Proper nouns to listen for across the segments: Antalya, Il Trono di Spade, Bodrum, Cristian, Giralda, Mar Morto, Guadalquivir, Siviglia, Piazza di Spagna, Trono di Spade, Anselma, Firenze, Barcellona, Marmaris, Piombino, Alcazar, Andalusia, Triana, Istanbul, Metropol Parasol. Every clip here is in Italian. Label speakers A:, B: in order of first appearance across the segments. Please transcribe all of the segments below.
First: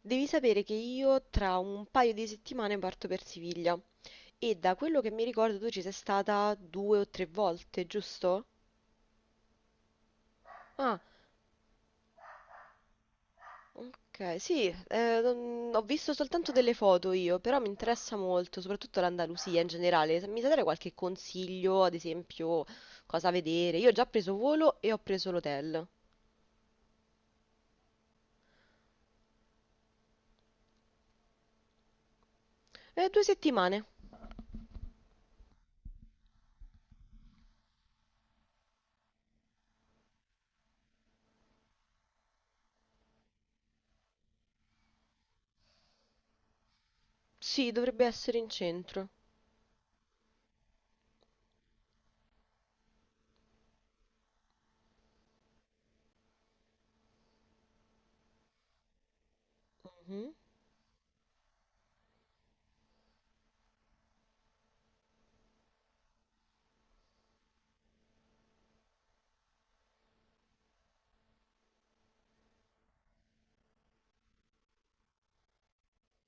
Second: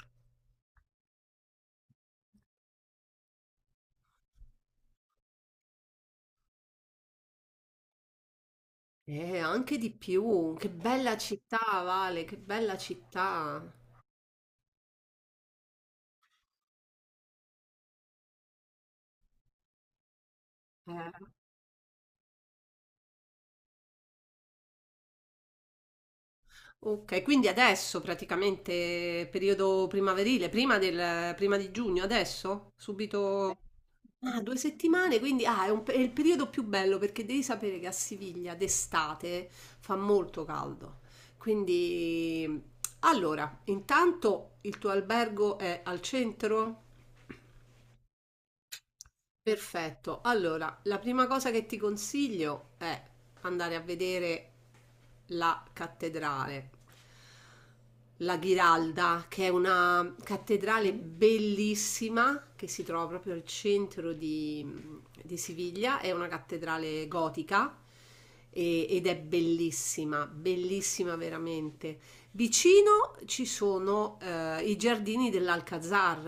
A: Devi sapere che io tra un paio di settimane parto per Siviglia e da quello che mi ricordo tu ci sei stata due o tre volte, giusto?
B: Anche di più, che
A: Ah,
B: bella città, Vale, che bella città.
A: ok, sì, ho visto soltanto delle foto io, però mi interessa molto, soprattutto l'Andalusia in generale. Se Mi sai dare qualche
B: Eh,
A: consiglio, ad esempio, cosa vedere? Io ho già preso volo e ho preso l'hotel.
B: ok, quindi adesso praticamente periodo primaverile, prima di giugno, adesso?
A: Due
B: Subito?
A: settimane.
B: Ah, 2 settimane, quindi è il periodo più bello perché devi sapere che a Siviglia d'estate fa molto caldo. Quindi, allora, intanto il tuo albergo è al centro?
A: Sì, dovrebbe essere in centro.
B: Perfetto. Allora, la prima cosa che ti consiglio è andare a vedere la cattedrale, la Giralda, che è una cattedrale bellissima che si trova proprio al centro di Siviglia. È una cattedrale gotica ed è bellissima, bellissima veramente. Vicino ci sono i giardini dell'Alcazar.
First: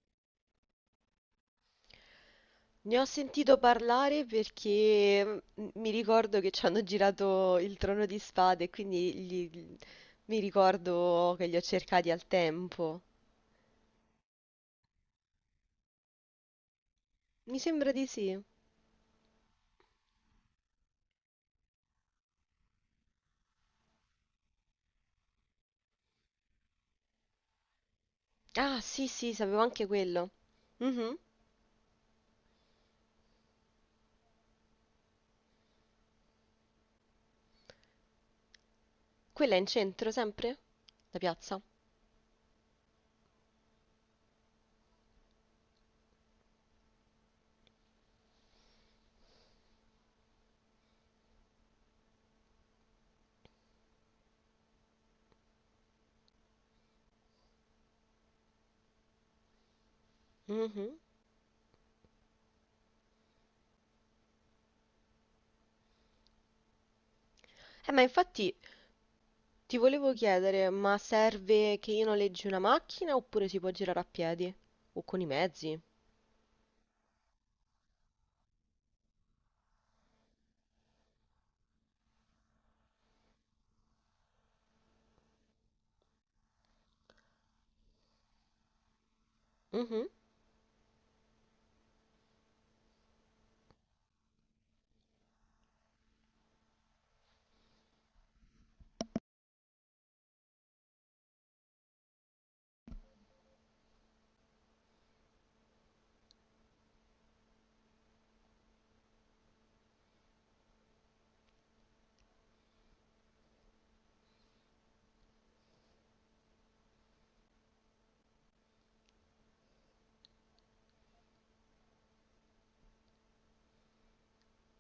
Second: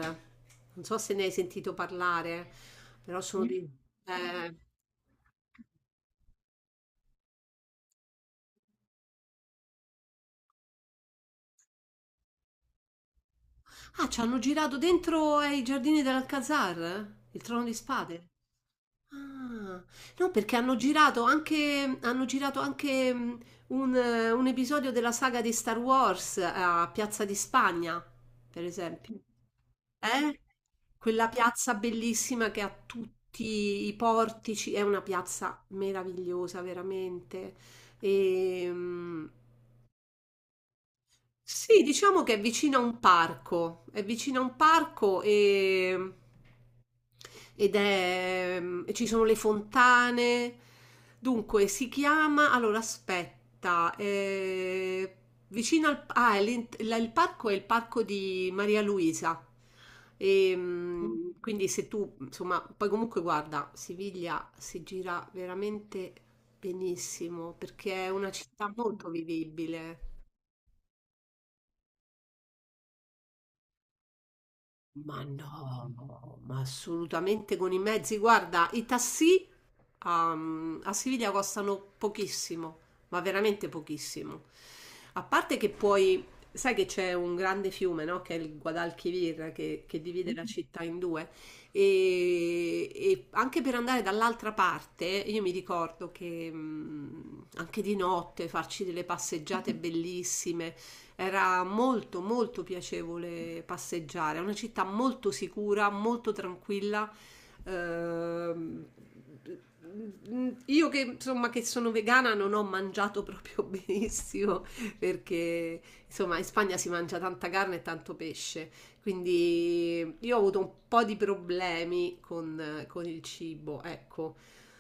B: Non so se ne hai sentito parlare,
A: Ne ho
B: però sono
A: sentito
B: di...
A: parlare
B: eh,
A: perché mi ricordo che ci hanno girato il Trono di Spade, mi ricordo che li ho cercati al tempo.
B: Ah, ci hanno girato dentro ai giardini dell'Alcazar? Il
A: Mi
B: Trono di
A: sembra di
B: Spade?
A: sì.
B: Ah, no, perché hanno girato anche un episodio della saga di Star Wars a Piazza di Spagna, per
A: Ah, sì,
B: esempio.
A: sì, sapevo anche quello.
B: Eh?
A: Mhm.
B: Quella piazza bellissima che ha tutti i portici, è una piazza meravigliosa, veramente. E,
A: Quella è in centro sempre? La piazza?
B: sì, diciamo che è vicino a un parco, è vicino a un parco e... ed è... e ci sono le fontane. Dunque, si chiama... Allora, aspetta, vicino al... Ah, è il parco è il parco di Maria Luisa. E,
A: Mhm.
B: quindi se tu, insomma, poi comunque guarda, Siviglia si gira veramente benissimo
A: Ma
B: perché è una
A: infatti
B: città molto
A: ti
B: vivibile.
A: volevo chiedere, ma serve che io noleggi una macchina oppure si può girare a piedi? O con
B: Ma
A: i mezzi?
B: no, ma assolutamente con i mezzi. Guarda, i tassì a Siviglia costano pochissimo, ma veramente pochissimo. A parte che sai che c'è un grande fiume, no? Che è il Guadalquivir, che
A: Mhm,
B: divide la città in due. E anche per andare dall'altra parte, io mi ricordo che anche di notte farci delle passeggiate bellissime, era molto molto piacevole passeggiare. È una città molto sicura, molto tranquilla. Ehm, io che insomma che sono vegana non ho mangiato proprio benissimo perché insomma in Spagna si mangia tanta carne e tanto pesce, quindi io ho avuto un po' di problemi con il cibo, ecco.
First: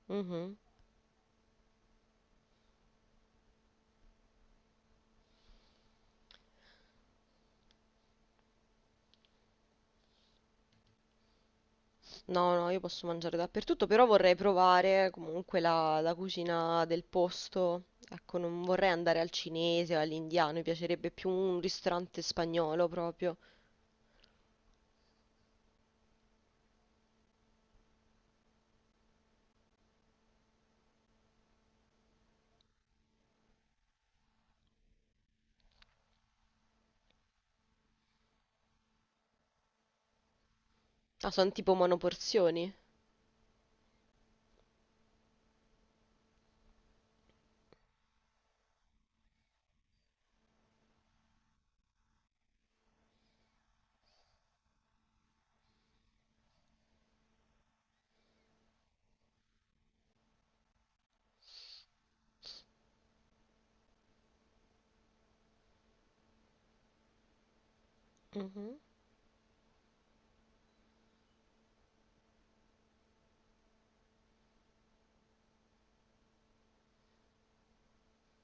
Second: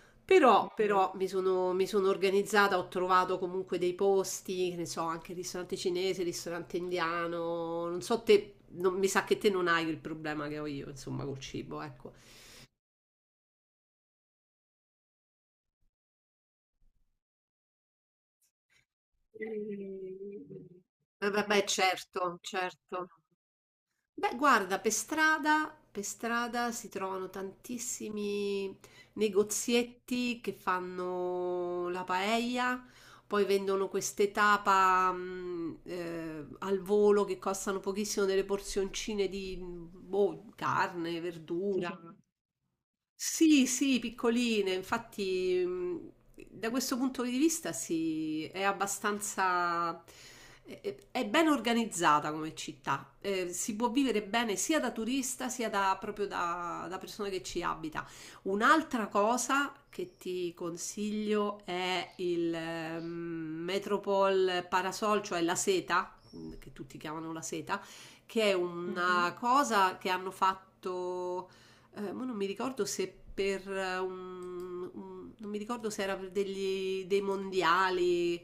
A: mhm.
B: Però mi sono organizzata, ho trovato comunque dei posti, che ne so, anche il ristorante cinese, il ristorante indiano, non so te, mi sa che te non hai il problema che ho io, insomma, col cibo, ecco.
A: No, no, io posso mangiare dappertutto, però vorrei provare comunque la cucina del posto. Ecco, non vorrei andare al cinese o all'indiano, mi piacerebbe più un
B: Vabbè,
A: ristorante
B: certo,
A: spagnolo
B: certo.
A: proprio.
B: Beh, guarda, per strada si trovano tantissimi negozietti che fanno la paella, poi vendono queste tapa al volo che costano pochissimo delle porzioncine di boh, carne,
A: Ah, sono tipo
B: verdura.
A: monoporzioni.
B: Sì, sì, piccoline, infatti da questo punto di vista sì, è abbastanza, è ben organizzata come città, si può vivere bene sia da turista sia da persona che ci abita. Un'altra cosa che ti consiglio è il Metropol Parasol, cioè la seta, che tutti chiamano la seta, che è
A: Mhm.
B: una cosa che hanno fatto mo non mi ricordo se per non mi ricordo se era per dei mondiali.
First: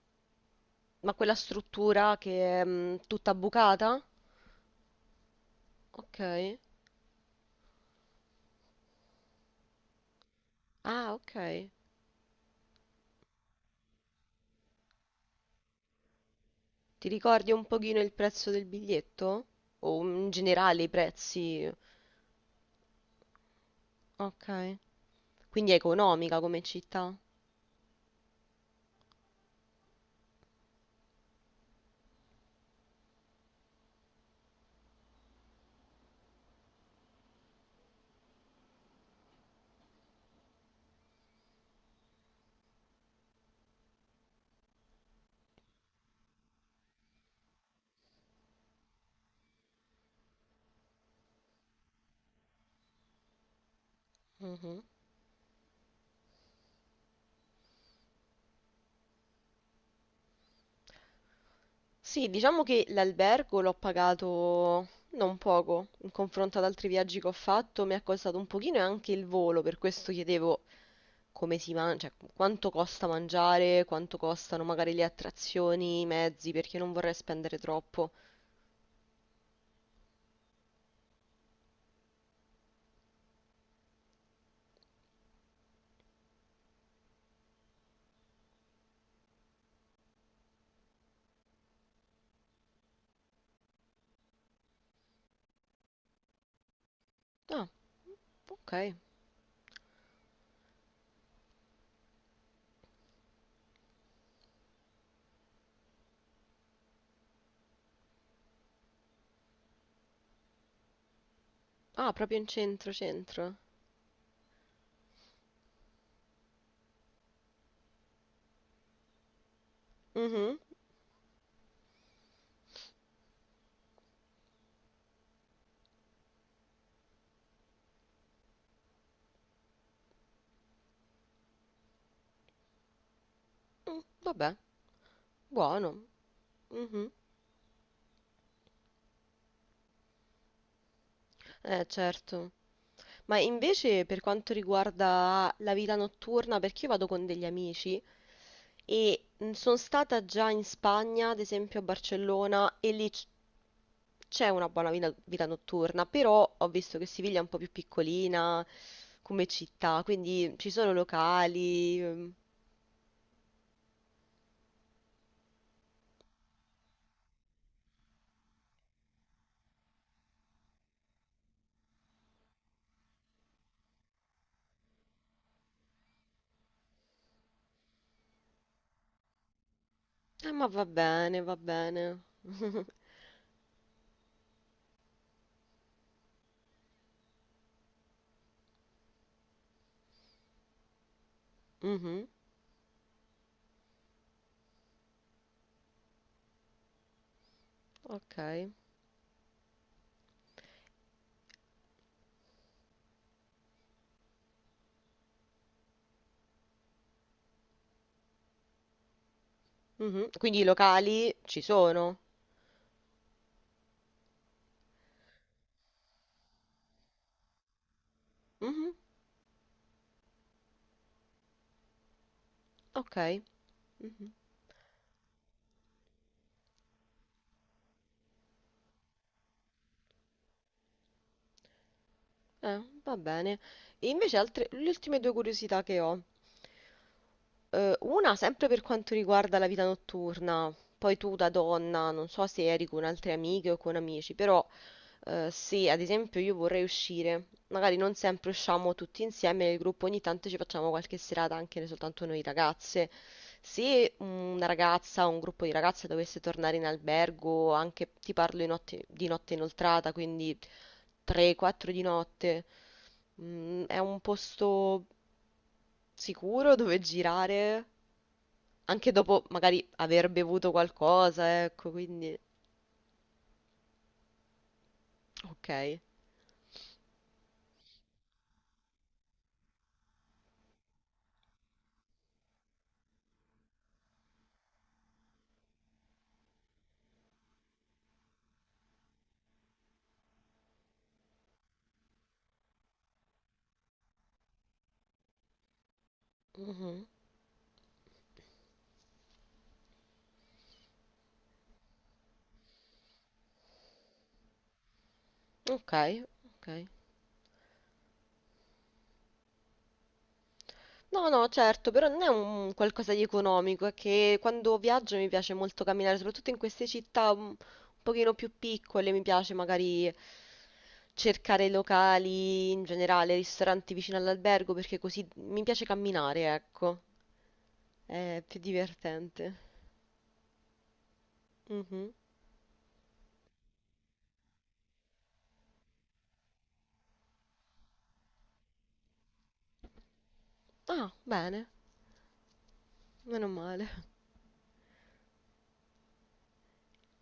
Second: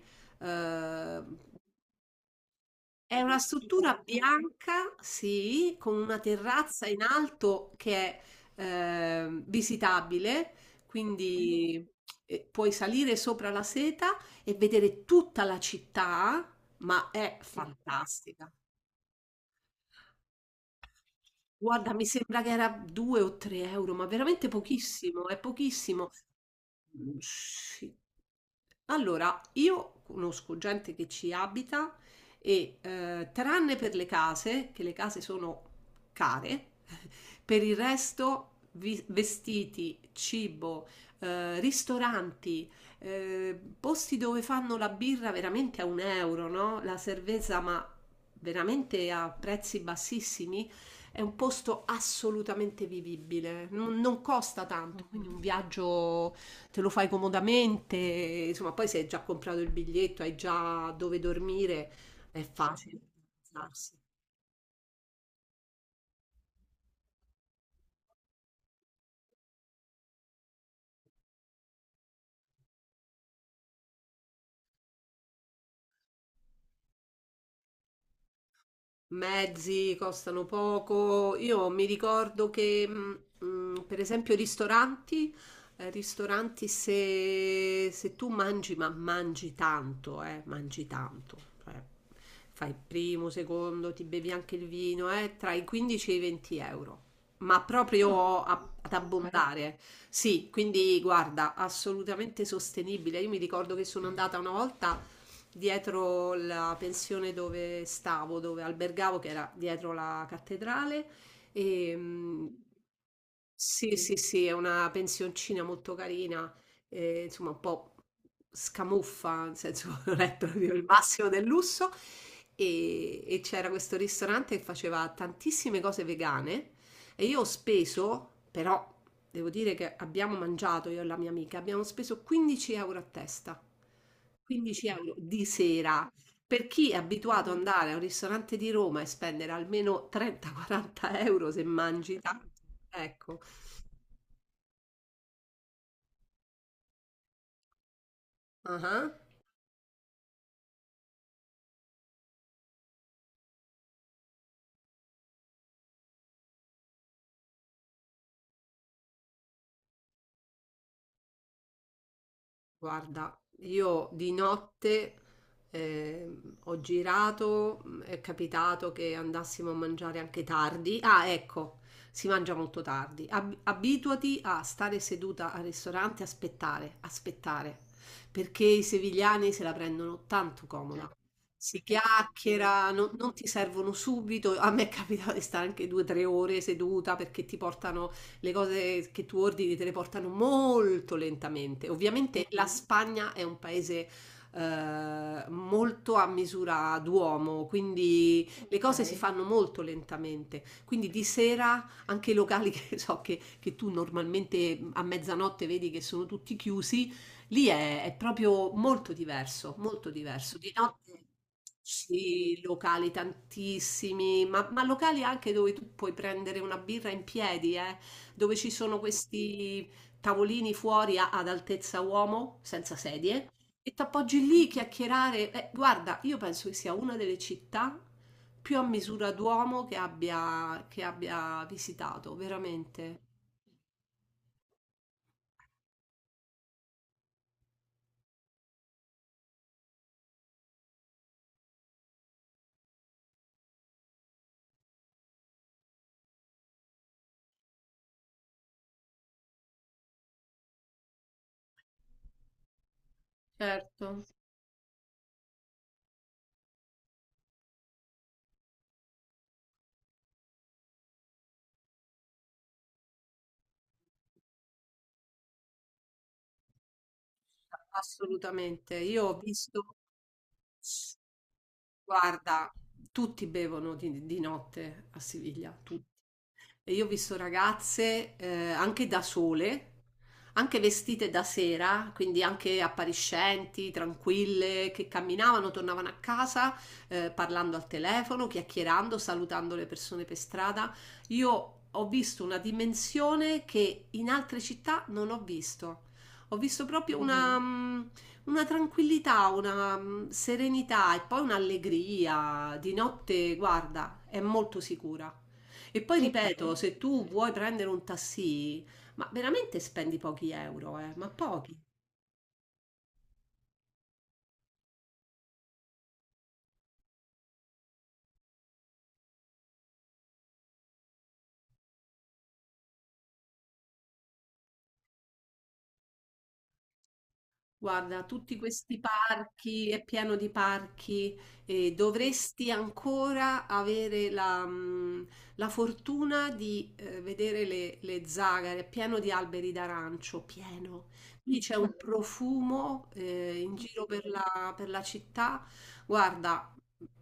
A: Ma
B: Eh,
A: quella struttura che è
B: è
A: tutta
B: una struttura
A: bucata?
B: bianca, sì, con una
A: Ok.
B: terrazza in alto che è visitabile,
A: Ah, ok.
B: quindi puoi salire sopra la seta e vedere tutta la città,
A: Ti
B: ma è
A: ricordi un pochino il prezzo
B: fantastica.
A: del biglietto? O in generale i prezzi?
B: Guarda, mi sembra che era 2 o 3 euro, ma veramente
A: Ok.
B: pochissimo, è
A: Quindi è
B: pochissimo.
A: economica come città?
B: Mhmm, sì. Allora, io conosco gente che ci abita e, tranne per le case, che le case sono care, per il resto vi vestiti, cibo, ristoranti, posti dove fanno la birra veramente a 1 €, no, la cervesa, ma veramente a prezzi bassissimi, è un posto assolutamente vivibile. Non costa
A: Mhm.
B: tanto, quindi un viaggio te lo fai comodamente, insomma, poi se hai già comprato il biglietto, hai già dove dormire,
A: Sì,
B: è
A: diciamo che
B: facile.
A: l'albergo l'ho pagato non poco in confronto ad altri viaggi che ho fatto, mi è costato un pochino e anche il volo, per questo chiedevo come si mangia, cioè, quanto costa mangiare, quanto costano magari le attrazioni, i mezzi, perché non vorrei spendere troppo.
B: Mezzi costano poco. Io mi ricordo che, per esempio, ristoranti se tu mangi, ma mangi tanto, cioè, fai il primo, secondo, ti bevi anche il vino, tra i 15 e i 20 euro. Ma
A: Ah,
B: proprio
A: ok.
B: ad abbondare, sì, quindi guarda, assolutamente sostenibile. Io mi ricordo che sono andata una volta dietro la pensione dove stavo, dove albergavo, che era dietro la cattedrale. E,
A: Ah, proprio in centro, centro.
B: sì, sì, sì, è una pensioncina molto carina, insomma un po' scamuffa, nel senso non è
A: Mhm.
B: proprio il massimo del lusso. E c'era questo ristorante che faceva tantissime cose vegane e io ho speso, però devo dire che abbiamo mangiato io e la mia amica, abbiamo speso 15 euro a testa.
A: Mm, vabbè,
B: 15 euro di
A: buono.
B: sera. Per chi è
A: Mhm.
B: abituato ad andare a un ristorante di Roma e spendere almeno 30-40 euro se mangi tanto,
A: Certo. Ma
B: ecco.
A: invece per quanto riguarda la vita notturna, perché io vado con degli amici,
B: Ah.
A: e sono stata già in Spagna, ad esempio a Barcellona, e c'è una buona vita notturna, però ho visto che Siviglia è un po' più piccolina come città, quindi ci sono locali. Ehm.
B: Guarda, io di notte ho girato, è capitato che andassimo a mangiare anche tardi. Ah, ecco, si mangia molto tardi. Abituati a stare seduta al ristorante, aspettare, aspettare, perché i sevigliani se la prendono
A: Ma
B: tanto
A: va
B: comoda.
A: bene, va
B: Si
A: bene.
B: chiacchiera, non ti servono subito. A me è capitato di stare anche 2 o 3 ore seduta perché ti portano le cose che tu ordini te le portano molto lentamente.
A: Mhm,
B: Ovviamente la Spagna è un paese molto a misura d'uomo, quindi
A: ok.
B: le cose si fanno molto lentamente. Quindi di sera anche i locali che so che tu normalmente a mezzanotte vedi che sono tutti chiusi, lì è proprio molto diverso, molto
A: Mhm.
B: diverso.
A: Quindi i
B: Di notte
A: locali ci sono.
B: sì, locali tantissimi, ma locali anche dove tu puoi prendere una birra in piedi, dove ci
A: Mhm,
B: sono questi tavolini fuori ad altezza uomo, senza
A: ok.
B: sedie, e
A: Mhm.
B: t'appoggi lì chiacchierare. Guarda, io penso che sia una delle città più a misura d'uomo che abbia visitato,
A: Va
B: veramente.
A: bene. E invece altre, le ultime due curiosità che ho. Una sempre per quanto riguarda la vita notturna, poi tu da donna, non so se eri con altre amiche o con amici, però se ad esempio io vorrei uscire, magari non sempre usciamo tutti insieme nel gruppo, ogni tanto ci facciamo qualche serata anche soltanto noi ragazze. Se
B: Certo.
A: una ragazza o un gruppo di ragazze dovesse tornare in albergo, anche ti parlo di notte inoltrata, quindi 3-4 di notte. Mm, è un posto sicuro dove girare,
B: Assolutamente.
A: anche
B: Io ho
A: dopo magari
B: visto.
A: aver bevuto qualcosa, ecco, quindi...
B: Guarda, tutti bevono di notte a Siviglia,
A: Ok.
B: tutti. E io ho visto ragazze anche da sole, anche vestite da sera, quindi anche appariscenti, tranquille, che camminavano, tornavano a casa parlando al telefono, chiacchierando, salutando le persone per strada. Io ho visto una dimensione che in altre città non ho visto. Ho visto
A: Mhm.
B: proprio una tranquillità, una serenità e poi un'allegria di notte, guarda, è molto sicura.
A: Ok,
B: E poi
A: ok.
B: ripeto, se tu vuoi prendere un taxi, ma veramente spendi pochi euro,
A: No,
B: ma
A: no,
B: pochi.
A: certo, però non è un qualcosa di economico, è che quando viaggio mi piace molto camminare, soprattutto in queste città un pochino più piccole, mi piace magari cercare locali, in generale, ristoranti vicino all'albergo, perché così mi piace camminare, ecco,
B: Guarda,
A: è
B: tutti
A: più
B: questi
A: divertente.
B: parchi, è pieno di parchi, e
A: Mhm.
B: dovresti ancora avere la fortuna di vedere le zagare, è pieno di alberi d'arancio, pieno.
A: Ah,
B: Lì
A: bene.
B: c'è un profumo
A: Meno
B: in
A: male.
B: giro per la città. Guarda,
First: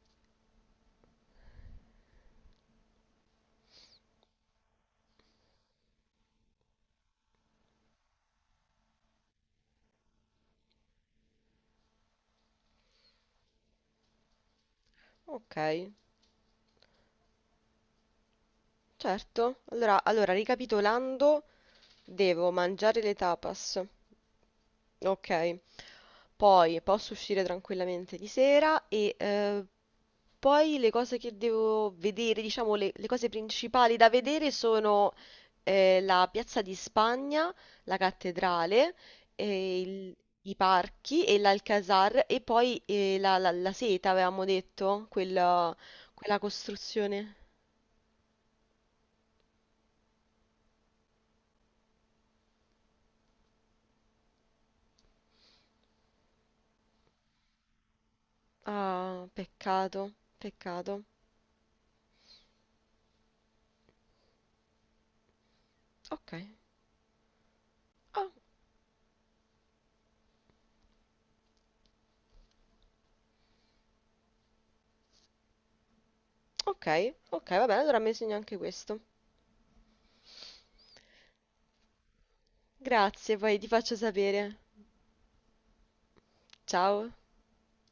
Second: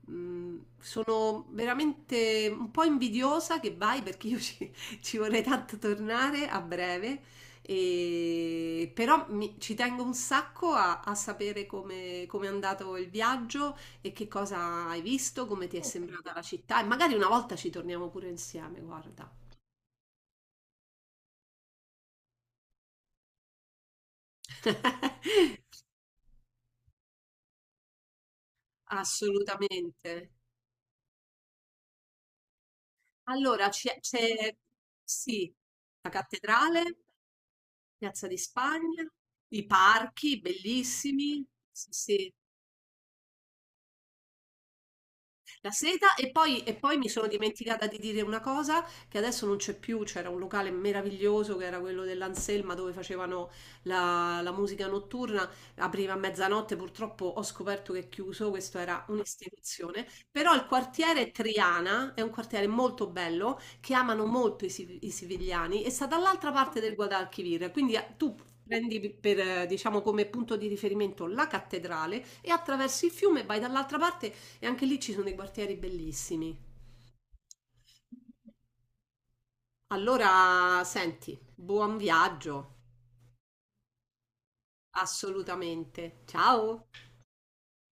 B: sono veramente un po' invidiosa che vai perché io ci, ci vorrei tanto tornare a breve. Però ci tengo un sacco a sapere come è andato il viaggio e che cosa hai visto,
A: Ok,
B: come ti è sembrata la città e magari una volta ci torniamo pure insieme, guarda.
A: certo. Allora, allora, ricapitolando, devo mangiare le tapas. Ok. Poi posso uscire tranquillamente di sera e
B: Assolutamente.
A: poi le cose che devo vedere, diciamo le cose
B: Allora,
A: principali da vedere sono
B: sì, la
A: la Piazza di
B: cattedrale,
A: Spagna, la
B: Piazza di
A: cattedrale,
B: Spagna, i
A: e
B: parchi
A: i parchi e
B: bellissimi, sì,
A: l'Alcazar
B: sì.
A: e poi la seta, avevamo detto,
B: La
A: quella,
B: seta
A: quella
B: e poi mi sono
A: costruzione.
B: dimenticata di dire una cosa che adesso non c'è più, c'era un locale meraviglioso che era quello dell'Anselma dove facevano la musica notturna, apriva a mezzanotte, purtroppo ho scoperto che è chiuso, questo era
A: Ah,
B: un'istituzione,
A: peccato,
B: però il
A: peccato.
B: quartiere Triana è un quartiere molto bello che amano molto i sivigliani e sta
A: Ok.
B: dall'altra parte del Guadalquivir, quindi
A: Ah,
B: tu prendi per, diciamo, come punto di riferimento la cattedrale e attraversi il fiume vai dall'altra parte e anche lì ci sono dei quartieri bellissimi.
A: ok, ok, va bene, allora mi segno anche questo.
B: Allora, senti, buon viaggio,
A: Grazie, poi ti faccio sapere.
B: assolutamente. Ciao!
A: Ciao.